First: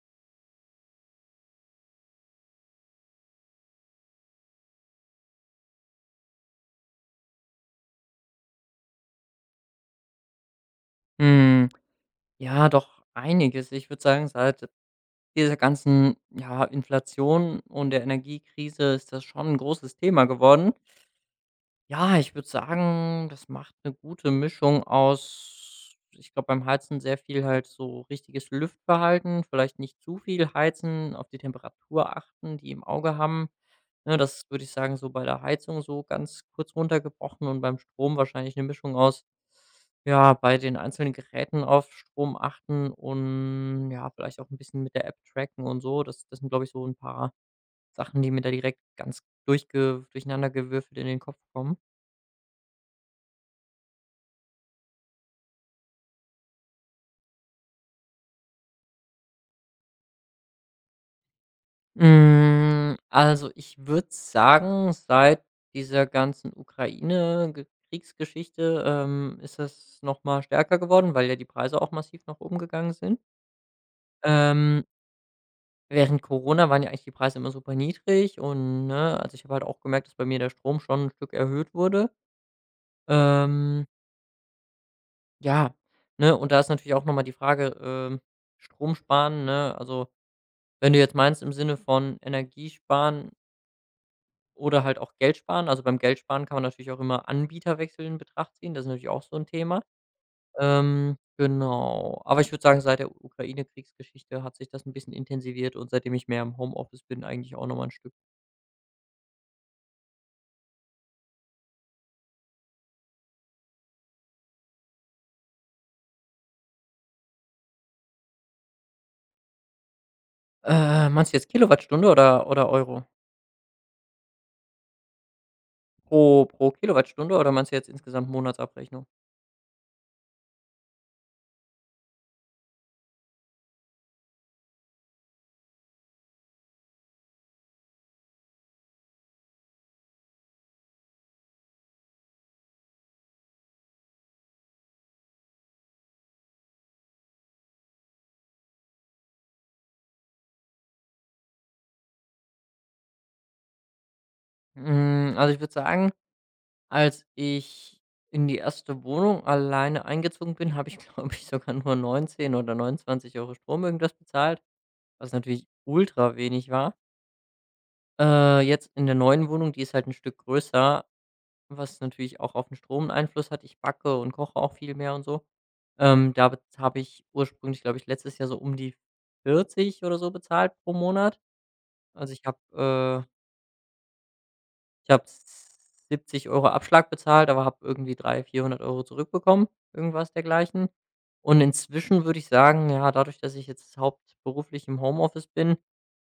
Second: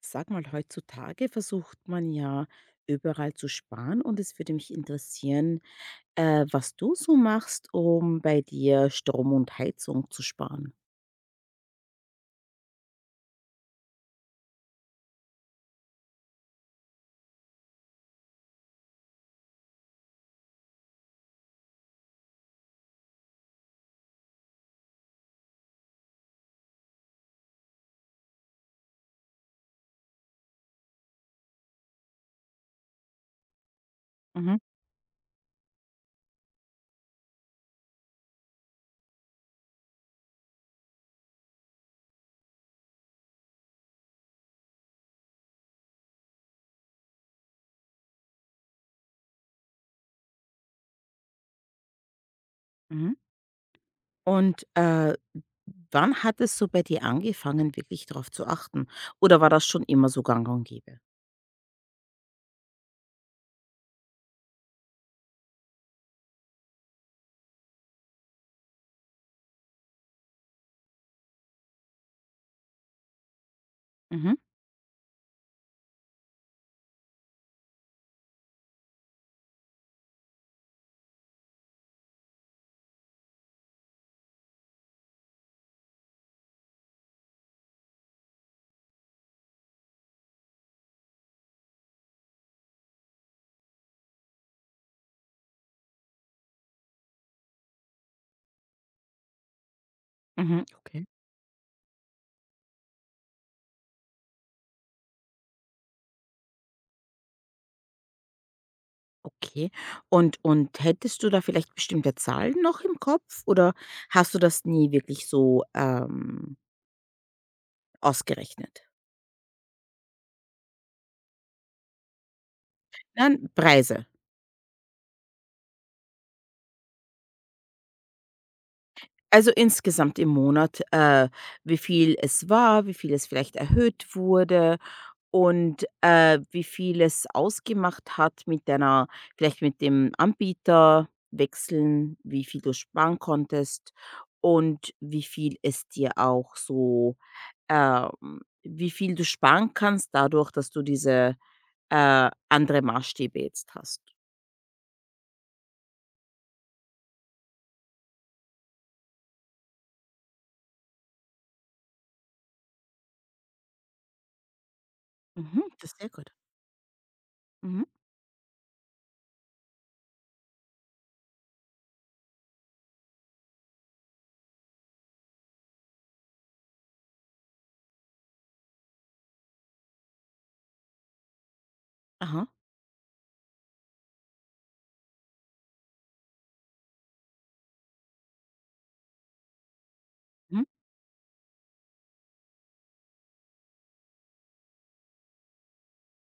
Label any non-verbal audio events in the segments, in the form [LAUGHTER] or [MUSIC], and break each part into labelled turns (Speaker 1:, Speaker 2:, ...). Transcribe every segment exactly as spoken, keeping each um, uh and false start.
Speaker 1: Sag mal, heutzutage versucht man ja überall zu sparen und es würde mich interessieren, äh, was du so machst, um bei dir Strom und Heizung zu sparen.
Speaker 2: Hm, ja, doch einiges. Ich würde sagen, seit dieser ganzen, ja, Inflation und der Energiekrise ist das schon ein großes Thema geworden. Ja, ich würde sagen, das macht eine gute Mischung aus, ich glaube, beim Heizen sehr viel halt so richtiges Lüftverhalten, vielleicht nicht zu viel heizen, auf die Temperatur achten, die im Auge haben. Ne, das
Speaker 1: Mhm,
Speaker 2: würde ich sagen, so bei der Heizung so ganz kurz runtergebrochen und beim Strom wahrscheinlich eine Mischung aus, ja, bei den einzelnen Geräten auf Strom achten und, ja, vielleicht auch ein bisschen mit der App tracken und so. Das das sind, glaube ich, so ein paar Sachen, die mir da direkt ganz durchge durcheinandergewürfelt in den Kopf kommen.
Speaker 1: mhm. Und äh, wann hat es so bei dir angefangen, wirklich darauf zu achten? Oder war das schon immer so gang und gäbe?
Speaker 2: Hm, also, ich würde sagen, seit dieser ganzen Ukraine Kriegsgeschichte, ähm, ist das noch mal stärker geworden, weil ja die Preise auch massiv nach oben gegangen sind.
Speaker 1: Mhm,
Speaker 2: Ähm, Während Corona waren ja eigentlich die Preise immer super niedrig und, ne, also, ich habe halt auch gemerkt, dass bei mir der Strom schon ein Stück erhöht wurde. Ähm, ja, ne, und da ist natürlich auch noch mal die Frage, ähm, Strom sparen, ne? Also, wenn du jetzt meinst im Sinne von Energiesparen oder halt auch Geld sparen. Also, beim Geld sparen kann man natürlich auch immer Anbieterwechsel in Betracht ziehen. Das ist natürlich auch so ein Thema.
Speaker 1: mhm, okay.
Speaker 2: Ähm, genau. Aber ich würde sagen, seit der Ukraine-Kriegsgeschichte hat sich das ein bisschen intensiviert und seitdem ich mehr im Homeoffice bin, eigentlich auch noch mal 'n Stück.
Speaker 1: Okay. Und, und hättest du da vielleicht bestimmte Zahlen noch im Kopf oder hast du das nie wirklich so ähm, ausgerechnet?
Speaker 2: Äh, meinst du jetzt Kilowattstunde oder oder Euro?
Speaker 1: Nein, Preise.
Speaker 2: Pro pro Kilowattstunde oder meinst du jetzt insgesamt Monatsabrechnung?
Speaker 1: Also, insgesamt im Monat, äh, wie viel es war, wie viel es vielleicht erhöht wurde und, äh, wie viel es ausgemacht hat mit deiner vielleicht mit dem Anbieter wechseln, wie viel du sparen konntest und wie viel es dir auch so ähm, wie viel du sparen kannst dadurch, dass du diese, äh, andere Maßstäbe jetzt hast.
Speaker 2: Hm, also, ich würde sagen, als ich in die erste Wohnung alleine eingezogen bin, habe ich, [LAUGHS] glaube ich, sogar nur neunzehn oder neunundzwanzig Euro Strom irgendwas bezahlt. Was
Speaker 1: Mhm,
Speaker 2: natürlich
Speaker 1: das ist sehr gut.
Speaker 2: ultra wenig war.
Speaker 1: Mhm.
Speaker 2: Äh, jetzt in der neuen Wohnung, die ist halt ein Stück größer, was natürlich auch auf den Strom 'n Einfluss hat. Ich backe und koche auch viel mehr und so. Ähm, da habe ich ursprünglich, glaube ich, letztes Jahr so um die vierzig oder so bezahlt pro Monat. Also, ich
Speaker 1: Aha.
Speaker 2: habe äh, ich habe siebzig Euro Abschlag bezahlt, aber habe irgendwie dreihundert, vierhundert Euro zurückbekommen, irgendwas
Speaker 1: Mhm.
Speaker 2: dergleichen. Und inzwischen würde ich sagen, ja, dadurch, dass ich jetzt hauptberuflich im Homeoffice bin,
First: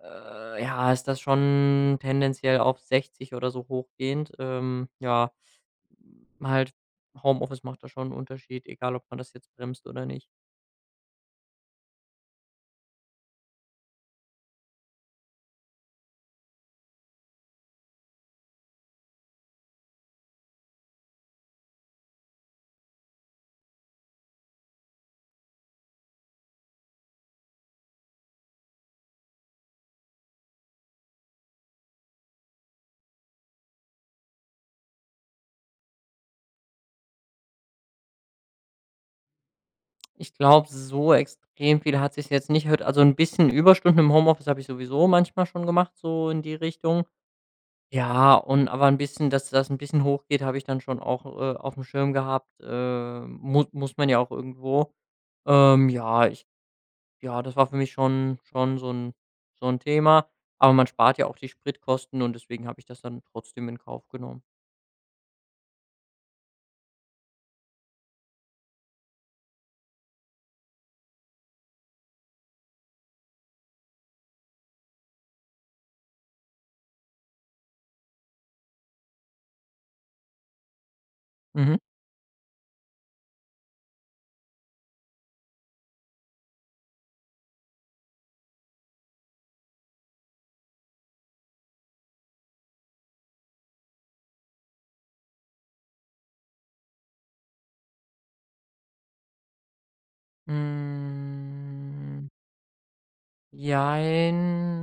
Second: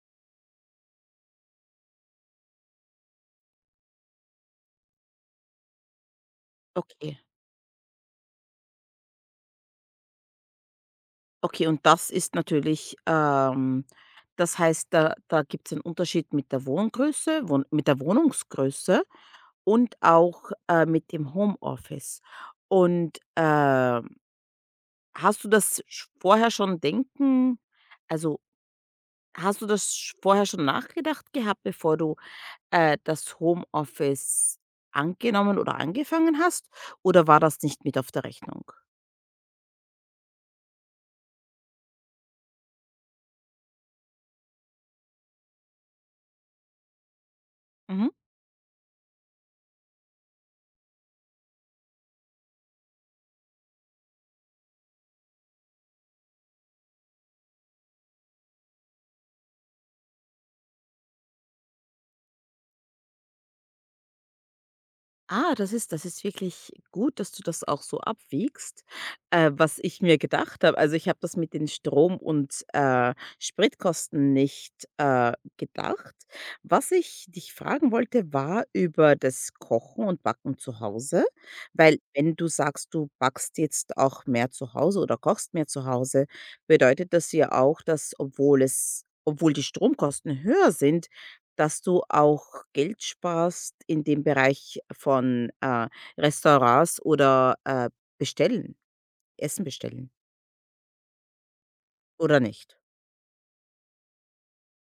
Speaker 2: Äh, ja, ist das schon tendenziell auf sechzig oder so hochgehend. Ähm, ja, halt
Speaker 1: Okay.
Speaker 2: Homeoffice macht da schon 'n Unterschied, egal ob man das jetzt bremst oder nicht.
Speaker 1: Okay, und das ist natürlich, ähm das heißt, da da gibt's einen Unterschied mit der Wohngröße Wohn mit der Wohnungsgröße und auch, äh, mit dem Homeoffice. Und, ähm, hast du das sch vorher schon denken also, hast du das sch vorher schon nachgedacht gehabt, bevor du, äh, das Homeoffice angenommen oder angefangen hast? Oder war das nicht mit auf der Rechnung?
Speaker 2: Ich glaube, so extrem viel hat sich jetzt nicht erhöht. Also, ein bisschen Überstunden im Homeoffice habe ich sowieso manchmal schon gemacht, so in die Richtung.
Speaker 1: Mhm.
Speaker 2: Ja, und aber ein bisschen, dass das ein bisschen hochgeht, habe ich dann schon auch, äh, auf dem Schirm gehabt. Äh, mu Muss man ja auch irgendwo. Ähm, ja, ich Ja, das war für mich schon schon so ein so ein Thema, aber man spart ja auch die Spritkosten und deswegen habe ich das dann trotzdem in Kauf genommen.
Speaker 1: Ah, das ist das ist wirklich gut, dass du das auch so abwiegst, äh, was ich mir gedacht habe. Also, ich habe das mit den Strom und, äh, Spritkosten nicht, äh, gedacht. Was ich dich fragen wollte, war über das Kochen und Backen zu Hause,
Speaker 2: Mhm.
Speaker 1: weil wenn du sagst, du backst jetzt auch mehr zu Hause oder kochst mehr zu Hause, bedeutet das ja auch, dass obwohl es obwohl die Stromkosten höher sind, dass du auch Geld sparst in dem Bereich von, äh, Restaurants oder, äh, bestellen, Essen bestellen
Speaker 2: Hm,
Speaker 1: oder nicht?
Speaker 2: jein.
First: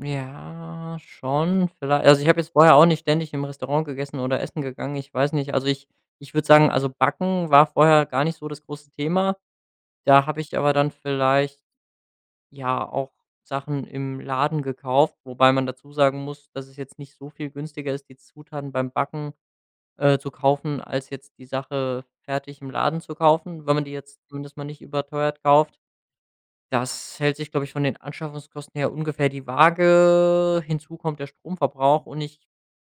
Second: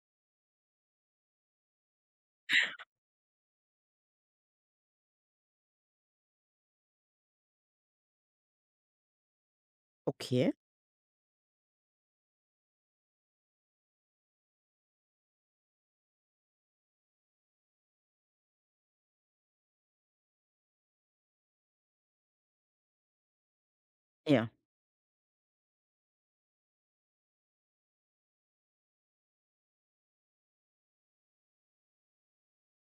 Speaker 2: Ja, schon, vielleicht, also, ich habe jetzt vorher auch nicht ständig im Restaurant gegessen oder essen gegangen, ich weiß nicht. Also, ich ich würde sagen, also, Backen war vorher gar nicht so das große Thema. Da habe
Speaker 1: Okay.
Speaker 2: ich aber dann vielleicht, ja, auch Sachen im Laden gekauft, wobei man dazu sagen muss, dass es jetzt nicht so viel günstiger ist, die Zutaten beim Backen äh, zu kaufen, als jetzt die Sache fertig im Laden zu kaufen, wenn man die jetzt
Speaker 1: Ja,
Speaker 2: zumindest mal nicht überteuert kauft. Das hält sich, glaube ich, von den Anschaffungskosten her ungefähr die Waage. Hinzu kommt der Stromverbrauch und ich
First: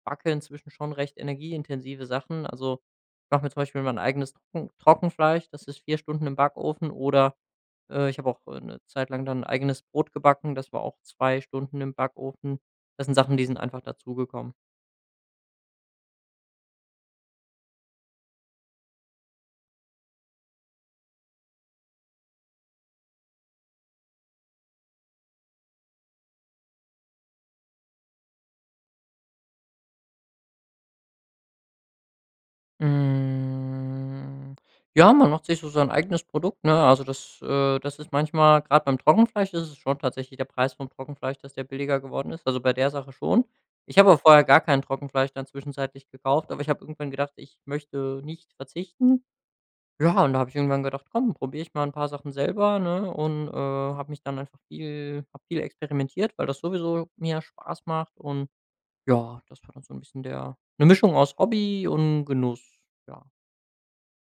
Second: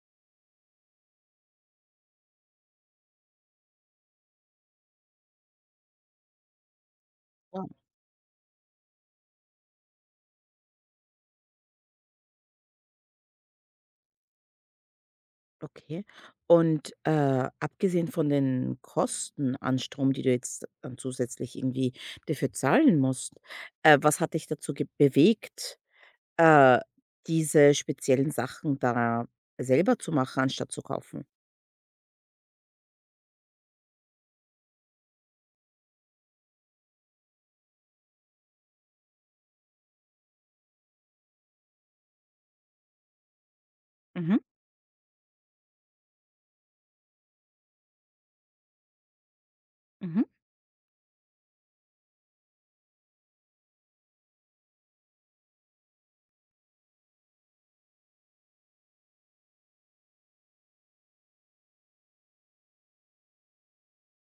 Speaker 2: backe inzwischen schon recht energieintensive Sachen. Also, ich mache mir zum Beispiel mein eigenes Trocken Trockenfleisch, das ist vier Stunden im Backofen, oder
Speaker 1: ja,
Speaker 2: äh, ich habe auch, äh, 'ne Zeit lang dann eigenes Brot gebacken. Das war auch zwei Stunden im Backofen. Das sind Sachen, die sind einfach dazugekommen.
Speaker 1: okay. Und, äh, abgesehen von den Kosten an Strom, die du jetzt dann zusätzlich irgendwie dafür zahlen musst, äh, was hat dich dazu ge bewegt, äh, diese speziellen Sachen da selber zu machen, anstatt zu kaufen?
Speaker 2: Hm, ja, man macht sich so sein eigenes Produkt, ne? Also, das äh, das ist manchmal, gerade beim Trockenfleisch ist es schon tatsächlich der Preis vom Trockenfleisch, dass der billiger geworden ist. Also, bei der Sache schon. Ich habe aber
Speaker 1: Mhm,
Speaker 2: vorher gar kein Trockenfleisch dann zwischenzeitlich gekauft, aber ich habe irgendwann gedacht, ich möchte nicht verzichten. Ja,
Speaker 1: mhm,
Speaker 2: und da habe ich irgendwann gedacht: „Komm, probiere ich mal ein paar Sachen selber“, ne? Und, äh, habe mich dann einfach viel habe viel experimentiert, weil das sowieso mir Spaß macht und ja, das war dann so ein bisschen der eine Mischung aus Hobby und Genuss, ja.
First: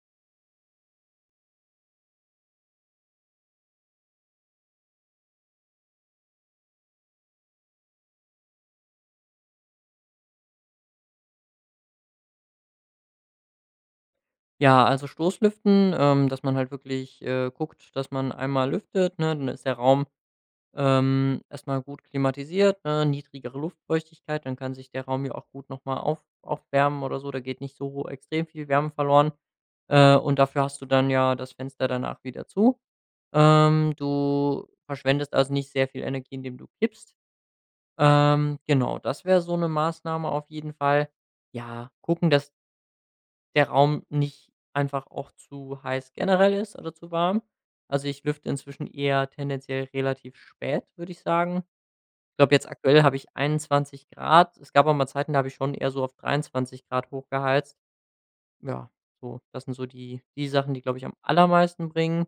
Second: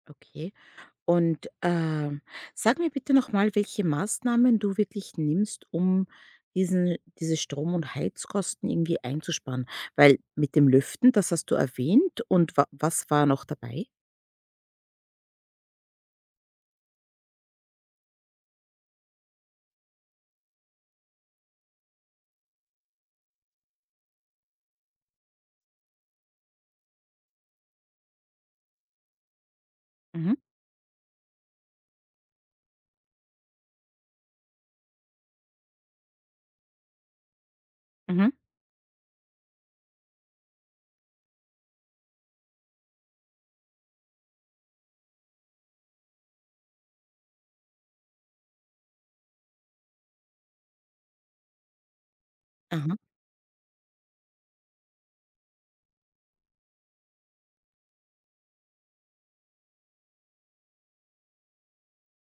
Speaker 1: okay. Und, ähm, sag mir bitte nochmal, welche Maßnahmen du wirklich nimmst, um diesen diese Strom und Heizkosten irgendwie einzusparen, weil mit dem Lüften, das hast du erwähnt und wa was war noch dabei?
Speaker 2: Ja, also Stoßlüften, ähm, dass man halt wirklich, äh, guckt, dass man einmal lüftet, ne? Dann ist der Raum Ähm, erst gut klimatisiert, ne, niedrigere Luftfeuchtigkeit, dann kann sich der Raum ja auch gut nochmal auf aufwärmen oder so. Da geht nicht so extrem viel Wärme verloren, äh,
Speaker 1: Mhm,
Speaker 2: und dafür hast du dann ja das Fenster danach wieder zu. Ähm, du verschwendest also nicht sehr viel Energie, indem du kippst.
Speaker 1: mhm,
Speaker 2: Ähm, genau, das wäre so eine Maßnahme auf jeden Fall. Ja, gucken, dass der Raum nicht einfach auch zu heiß generell ist oder zu warm. Also, ich lüfte inzwischen eher tendenziell relativ spät, würde ich sagen. Ich glaube, jetzt
Speaker 1: aha,
Speaker 2: aktuell habe ich einundzwanzig Grad. Es gab auch mal Zeiten, da habe ich schon eher so auf dreiundzwanzig Grad hochgeheizt. Ja, so, das sind so die die Sachen, die, glaube ich, am allermeisten bringen.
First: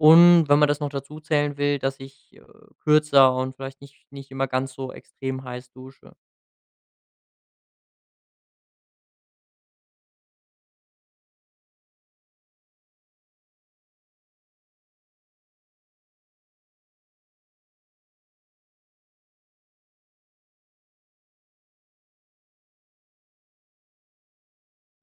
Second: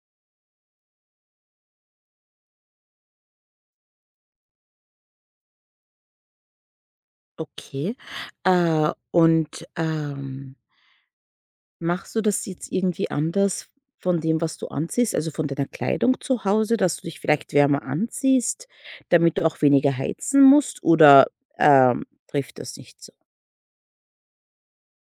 Speaker 2: Und wenn man das noch dazu zählen will, dass ich, äh, kürzer und vielleicht nicht nicht immer ganz so extrem heiß dusche.
Speaker 1: okay. Äh, und, ähm, machst du das jetzt irgendwie anders von dem, was du anziehst, also von deiner Kleidung zu Hause, dass du dich vielleicht wärmer anziehst, damit du auch weniger heizen musst oder, ähm, trifft das nicht?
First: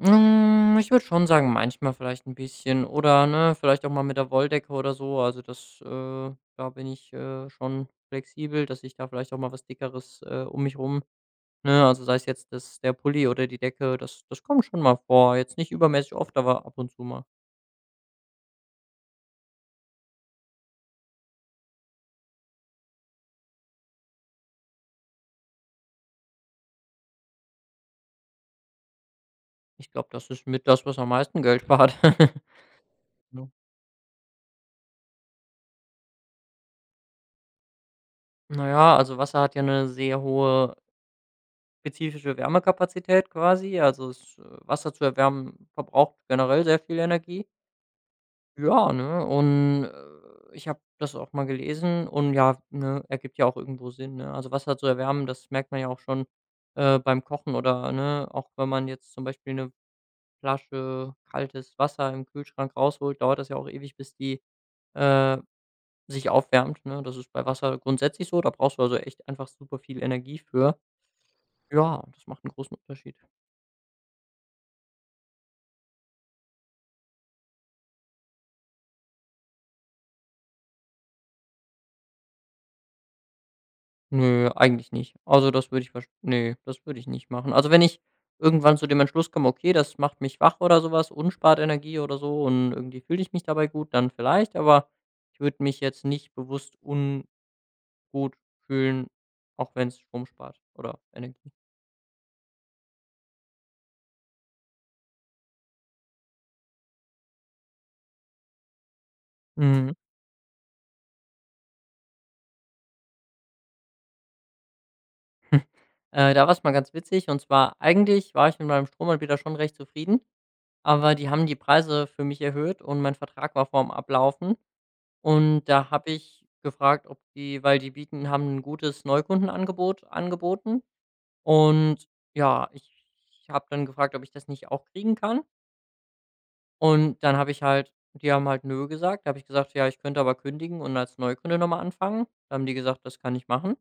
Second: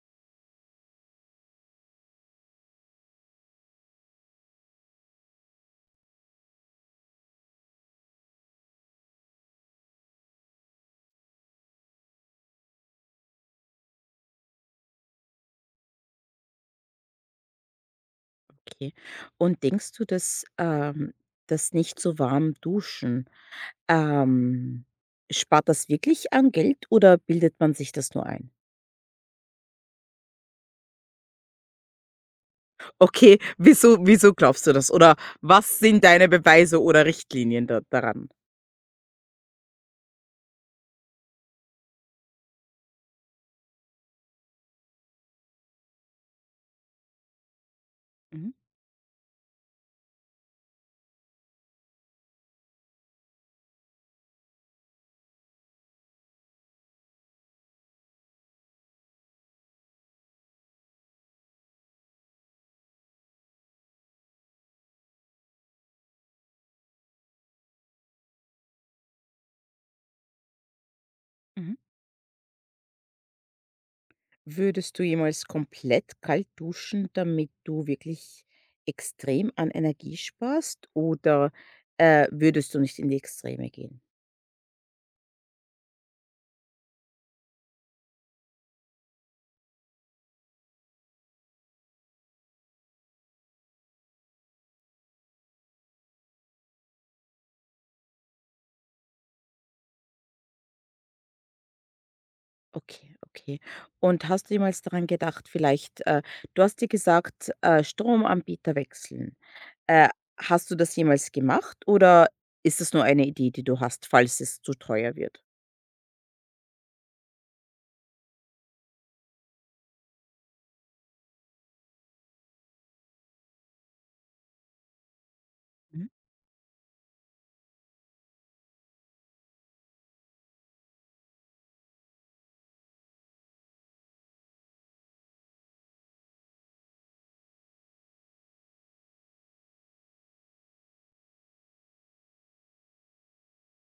Speaker 2: Hm, ich würde schon sagen, manchmal vielleicht ein bisschen oder, ne, vielleicht auch mal mit der Wolldecke oder so. Also, das, äh da bin ich, äh, schon flexibel, dass ich da vielleicht auch mal was Dickeres, äh, um mich rum. Ne, also sei es jetzt das der Pulli oder die Decke, das das kommt schon mal vor. Jetzt nicht übermäßig oft, aber ab und zu mal.
Speaker 1: Okay. Und denkst du, dass, ähm das nicht so warm duschen, ähm spart das wirklich an Geld oder bildet man sich das nur ein?
Speaker 2: Ich glaube, das ist mit das, was am meisten Geld spart. [LAUGHS]
Speaker 1: Okay,
Speaker 2: Ja.
Speaker 1: wieso wieso glaubst du das? Oder was sind deine Beweise oder Richtlinien da daran?
Speaker 2: Na ja, also Wasser hat ja eine sehr hohe spezifische Wärmekapazität quasi. Also, es äh, Wasser zu erwärmen verbraucht generell sehr viel Energie.
Speaker 1: Mhm,
Speaker 2: Ja, ne, und, äh, ich habe das auch mal gelesen und ja, ne, ergibt ja auch irgendwo Sinn, ne? Also, Wasser zu erwärmen, das merkt man ja auch schon, äh, beim Kochen oder, ne, auch wenn man jetzt zum Beispiel 'ne Flasche kaltes Wasser im Kühlschrank rausholt, dauert das ja auch ewig, bis die, äh, sich aufwärmt, ne? Das ist bei Wasser grundsätzlich so, da brauchst du also echt einfach super viel Energie für.
Speaker 1: mhm.
Speaker 2: Ja, das macht einen großen Unterschied.
Speaker 1: Würdest du jemals komplett kalt duschen, damit du wirklich extrem an Energie sparst oder, äh, würdest du nicht in die Extreme gehen?
Speaker 2: Nö, eigentlich nicht. Also, das würde ich wahrsch ne, das würde ich nicht machen. Also, wenn ich irgendwann zu dem Entschluss komme: „Okay, das macht mich wach oder sowas, was und spart Energie oder so und irgendwie fühle ich mich dabei gut“, dann vielleicht, aber ich würde mich jetzt nicht bewusst ungut fühlen, auch wenn es Strom spart oder Energie.
Speaker 1: Okay, okay. Und hast du jemals daran gedacht, vielleicht äh, du hast dir gesagt, äh, Stromanbieter wechseln.
Speaker 2: Mhm.
Speaker 1: Äh, hast du das jemals gemacht oder ist es nur eine Idee, die du hast, falls es zu teuer wird?
Speaker 2: [LAUGHS] Hm. Äh, da war's mal ganz witzig, und zwar eigentlich war ich mit meinem Stromanbieter schon recht zufrieden, aber die haben die Preise für mich erhöht und mein Vertrag war vorm Ablaufen und da
Speaker 1: Mhm.
Speaker 2: habe ich gefragt, ob die weil die bieten haben ein gutes Neukundenangebot angeboten, und ja, ich habe dann gefragt, ob ich das nicht auch kriegen kann, und dann habe ich halt, die haben halt „nö“ gesagt. Da habe ich gesagt: „Ja, ich könnte aber kündigen und als Neukunde noch mal anfangen.“ Da haben die gesagt: „Das kann ich machen.“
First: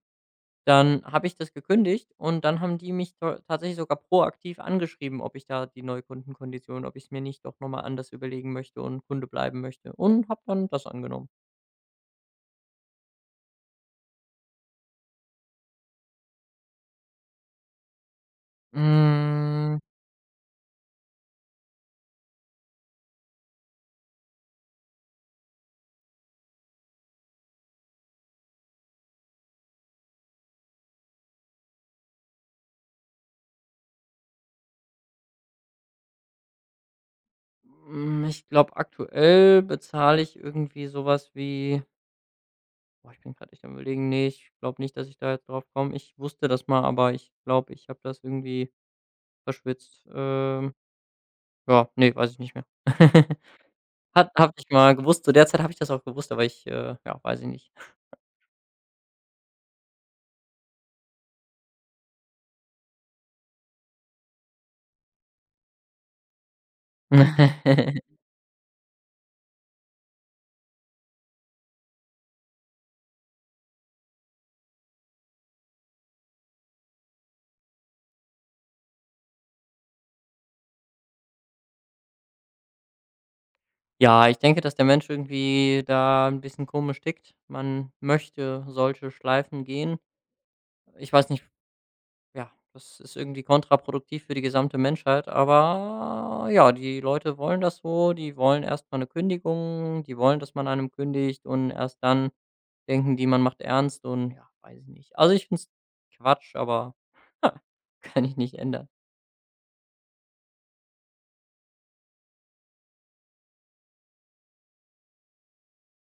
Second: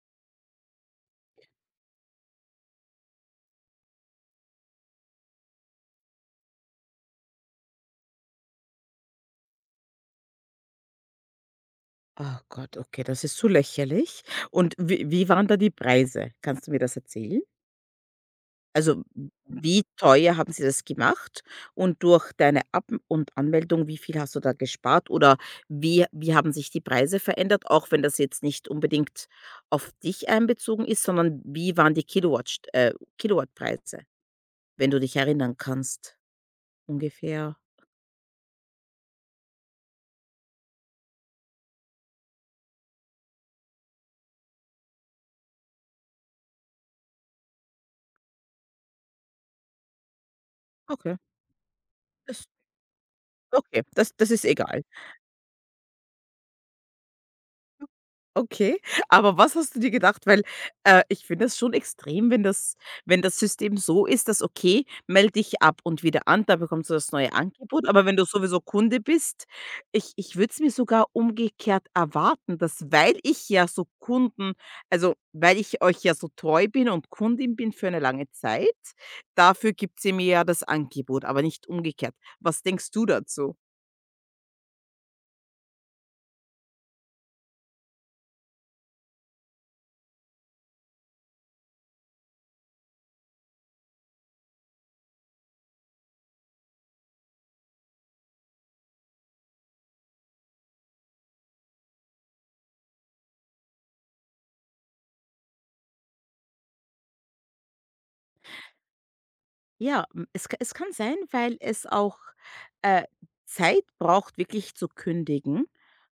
Speaker 2: Dann habe ich das gekündigt und dann haben die mich ta tatsächlich sogar proaktiv angeschrieben, ob ich da die Neukundenkondition ob ich es mir nicht doch noch mal anders überlegen möchte und Kunde bleiben möchte, und habe dann das angenommen.
Speaker 1: Oh Gott, okay, das ist so lächerlich. Und wie, wie waren da die Preise? Kannst du mir das erzählen? Also,
Speaker 2: Hm,
Speaker 1: wie teuer haben sie das gemacht? Und durch deine Ab und Anmeldung, wie viel hast du da gespart? Oder wie wie haben sich die Preise verändert, auch wenn das jetzt nicht unbedingt auf dich einbezogen ist, sondern wie waren die Kilowatt äh, Kilowattpreise, wenn du dich erinnern kannst? Ungefähr.
Speaker 2: hm, ich glaube, aktuell bezahle ich irgendwie sowas wie, boah, ich bin gerade echt am Überlegen. Ne, ich glaube nicht, dass ich da jetzt drauf komme. Ich wusste das mal, aber ich glaube, ich habe das irgendwie verschwitzt. Ähm,
Speaker 1: Okay,
Speaker 2: ja, ne, weiß ich
Speaker 1: das
Speaker 2: nicht mehr. [LAUGHS]
Speaker 1: okay, das
Speaker 2: Hat,
Speaker 1: das ist
Speaker 2: habe ich
Speaker 1: egal.
Speaker 2: mal gewusst. Zu der Zeit habe ich das auch gewusst, aber ich, äh, ja, weiß ich nicht.
Speaker 1: Okay, aber was hast du dir gedacht? Weil, äh, ich finde das schon extrem, wenn das wenn das System so ist, dass: „Okay, melde dich ab und wieder an, da bekommst du das neue Angebot.“ Aber wenn
Speaker 2: [LAUGHS]
Speaker 1: du sowieso Kunde bist, ich ich würde es mir sogar umgekehrt erwarten, dass weil ich ja so Kunden also, weil ich euch ja so treu bin und Kundin bin für eine lange Zeit, dafür gibt sie mir ja das Angebot, aber nicht umgekehrt. Was denkst du dazu?
Speaker 2: Ja, ich denke, dass der Mensch irgendwie da ein bisschen komisch tickt. Man möchte solche Schleifen gehen. Ich weiß nicht, ja, das ist irgendwie kontraproduktiv für die gesamte Menschheit, aber ja, die Leute wollen das so. Die wollen erst mal 'ne Kündigung, die wollen, dass man einem kündigt und erst dann denken die, man macht ernst und ja, weiß ich nicht. Also, ich finde es Quatsch, aber [LAUGHS] kann ich nicht ändern.
Speaker 1: Ja, hm, es ka es kann sein, weil es auch, äh, Zeit braucht, wirklich zu kündigen.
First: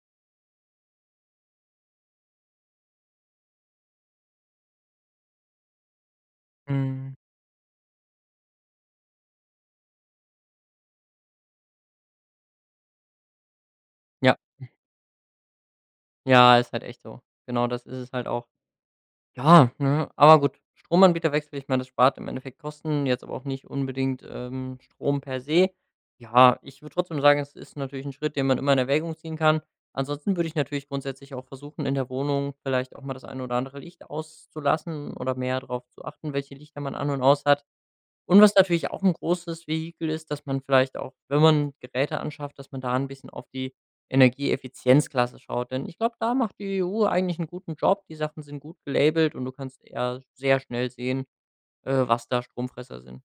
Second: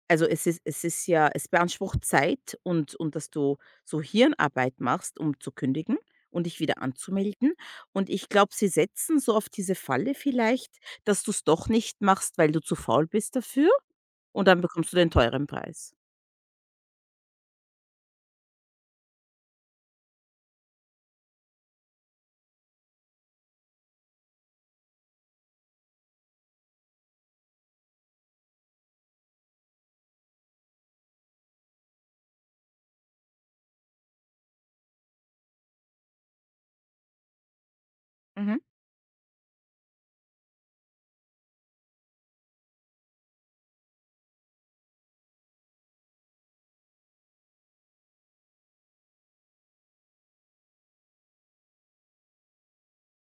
Speaker 1: Also, es ist es ist ja es beansprucht Zeit und und dass du so Hirnarbeit machst, um zu kündigen und dich wieder
Speaker 2: Mhm.
Speaker 1: anzumelden. Und ich glaube, sie setzen so auf diese Falle vielleicht, dass du es doch nicht machst, weil du zu faul bist dafür
Speaker 2: Ja,
Speaker 1: und dann bekommst du den teuren Preis.
Speaker 2: ja, ist halt echt so. Genau das ist es halt auch. Ja, ne? Aber gut, Stromanbieterwechsel, ich meine, das spart im Endeffekt Kosten, jetzt aber auch nicht unbedingt, ähm, Strom per se. Ja, ich würde trotzdem sagen, es ist natürlich ein Schritt, den man immer in Erwägung ziehen kann. Ansonsten würde ich natürlich grundsätzlich auch versuchen, in der Wohnung vielleicht auch mal das eine oder andere Licht auszulassen oder mehr darauf zu achten, welche Lichter man an und aus hat. Und was
Speaker 1: Mhm.
Speaker 2: natürlich auch ein großes Vehikel ist, dass man vielleicht auch, wenn man Geräte anschafft, dass man da ein bisschen auf die Energieeffizienzklasse schaut. Denn ich glaube, da macht die E U eigentlich einen guten Job. Die Sachen sind gut gelabelt und du kannst eher sehr schnell sehen, äh, was da Stromfresser sind.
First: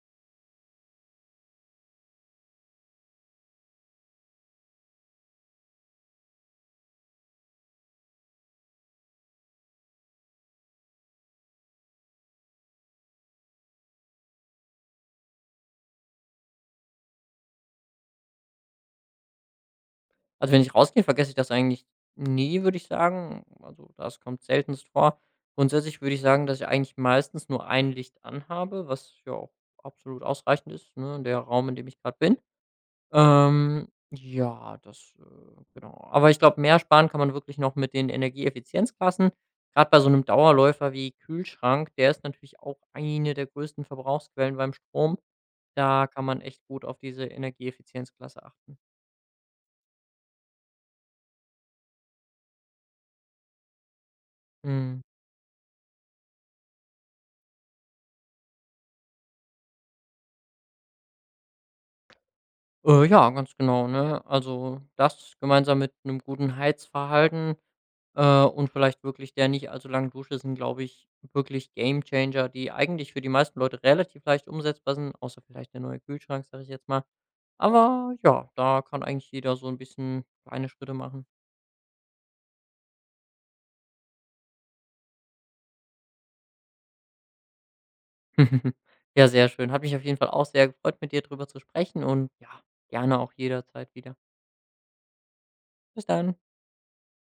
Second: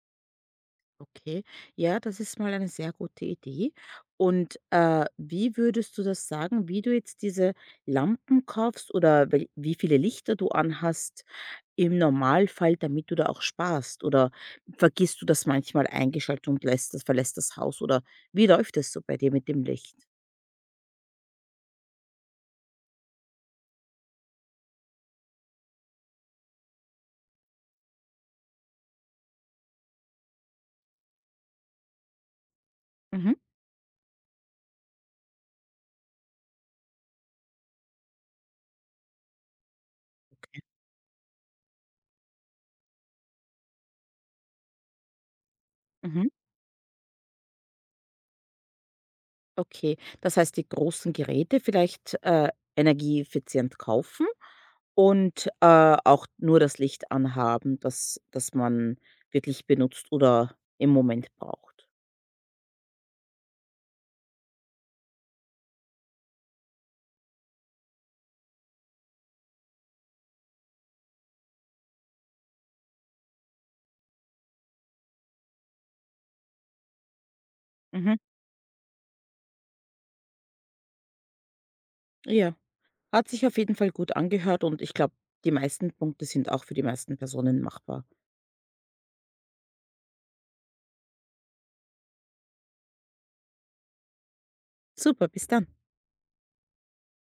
Speaker 1: Okay, ja, das ist mal eine sehr gute Idee. Und äh, wie würdest du das sagen, wie du jetzt diese Lampen kaufst oder wel- wie viele Lichter du anhast im Normalfall, damit du da auch sparst? Oder vergisst du das manchmal eingeschaltet und lässt das, verlässt das Haus? Oder wie läuft es so bei dir mit dem Licht?
Speaker 2: Also, wenn ich rausgehe, vergesse ich das eigentlich nie, würde ich sagen. Also, das kommt seltenst vor. Grundsätzlich würde ich sagen, dass ich eigentlich meistens nur ein Licht anhabe, was ja auch absolut ausreichend ist, ne, der Raum, in dem ich gerade bin.
Speaker 1: Mhm,
Speaker 2: Ähm, ja, das äh, genau. Aber ich glaube, mehr sparen kann man wirklich noch mit den Energieeffizienzklassen. Gerade bei so einem Dauerläufer wie Kühlschrank, der ist natürlich auch eine der größten Verbrauchsquellen beim Strom. Da kann
Speaker 1: mhm.
Speaker 2: man echt gut auf diese Energieeffizienzklasse achten.
Speaker 1: Okay, das heißt, die großen Geräte vielleicht, äh, energieeffizient kaufen
Speaker 2: Mhm.
Speaker 1: und, äh, auch nur das Licht anhaben, das das man wirklich benutzt oder im Moment braucht.
Speaker 2: Äh, ja, ganz genau, ne? Also, das gemeinsam mit einem guten Heizverhalten Äh, und vielleicht wirklich der nicht allzu langen Dusche sind, glaube ich, wirklich Gamechanger, die eigentlich für die meisten Leute relativ leicht umsetzbar sind, außer vielleicht der neue Kühlschrank, sage ich jetzt mal. Aber
Speaker 1: Mhm.
Speaker 2: ja, da kann eigentlich jeder so ein bisschen kleine Schritte machen.
Speaker 1: Ja, hat sich auf jeden Fall gut angehört und ich glaube, die meisten Punkte sind auch für die meisten Personen machbar.
Speaker 2: [LAUGHS] Ja, sehr schön. Hat mich auf jeden Fall auch sehr gefreut, mit dir drüber zu sprechen und ja, gerne auch jederzeit wieder.
Speaker 1: Super, bis dann.
Speaker 2: Bis dann.